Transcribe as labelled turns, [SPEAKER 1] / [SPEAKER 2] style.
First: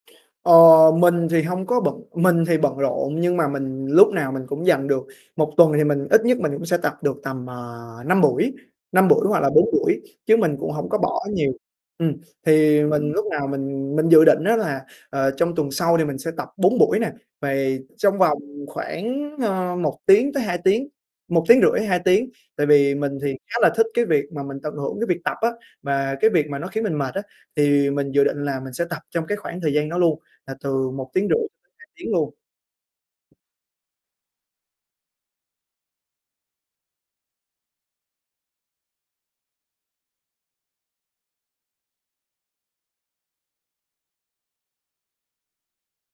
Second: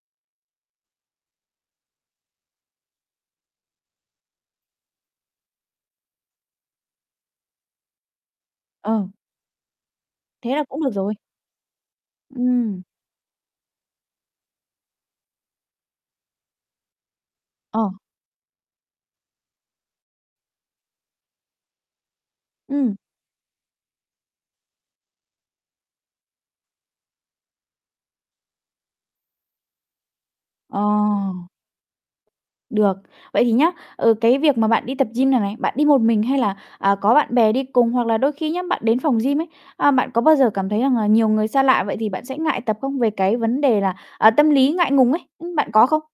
[SPEAKER 1] Ờ, mình thì hông có bận mình thì bận rộn nhưng mà mình lúc nào mình cũng dành được 1 tuần thì mình ít nhất mình cũng sẽ tập được tầm, ờ, 5 buổi,
[SPEAKER 2] Ờ.
[SPEAKER 1] 5 buổi hoặc là 4 buổi, chứ
[SPEAKER 2] Thế
[SPEAKER 1] mình
[SPEAKER 2] là
[SPEAKER 1] cũng
[SPEAKER 2] cũng
[SPEAKER 1] hổng
[SPEAKER 2] được
[SPEAKER 1] có
[SPEAKER 2] rồi.
[SPEAKER 1] bỏ nhiều ừm.
[SPEAKER 2] Ừm.
[SPEAKER 1] Thì mình lúc nào mình mình dự định á là, ờ, trong tuần sau thì mình sẽ tập 4 buổi nè, vầy
[SPEAKER 2] Ờ.
[SPEAKER 1] trong vòng khoảng, ơ, 1 tiếng tới 2 tiếng, 1,5 tiếng, 2 tiếng. Tại vì
[SPEAKER 2] Ừm.
[SPEAKER 1] mình thì khá là thích cái việc mà mình tận hưởng cái việc tập á mà cái việc mà nó khiến mình mệt á, thì mình dự định là mình sẽ tập trong cái khoảng thời gian đó luôn, là
[SPEAKER 2] Ờ.
[SPEAKER 1] từ 1,5 tiếng cho tới 2 tiếng luôn.
[SPEAKER 2] Được. Vậy thì nhá, ờ, cái việc mà bạn đi tập gym này này, bạn đi một mình hay là, à, có bạn bè đi cùng? Hoặc là đôi khi nhá, bạn đến phòng gym ấy, à, bạn có bao giờ cảm thấy rằng là nhiều người xa lạ vậy thì bạn sẽ ngại tập không? Về cái vấn đề là, ờ, tâm lý ngại ngùng ấy, ưm, bạn có không?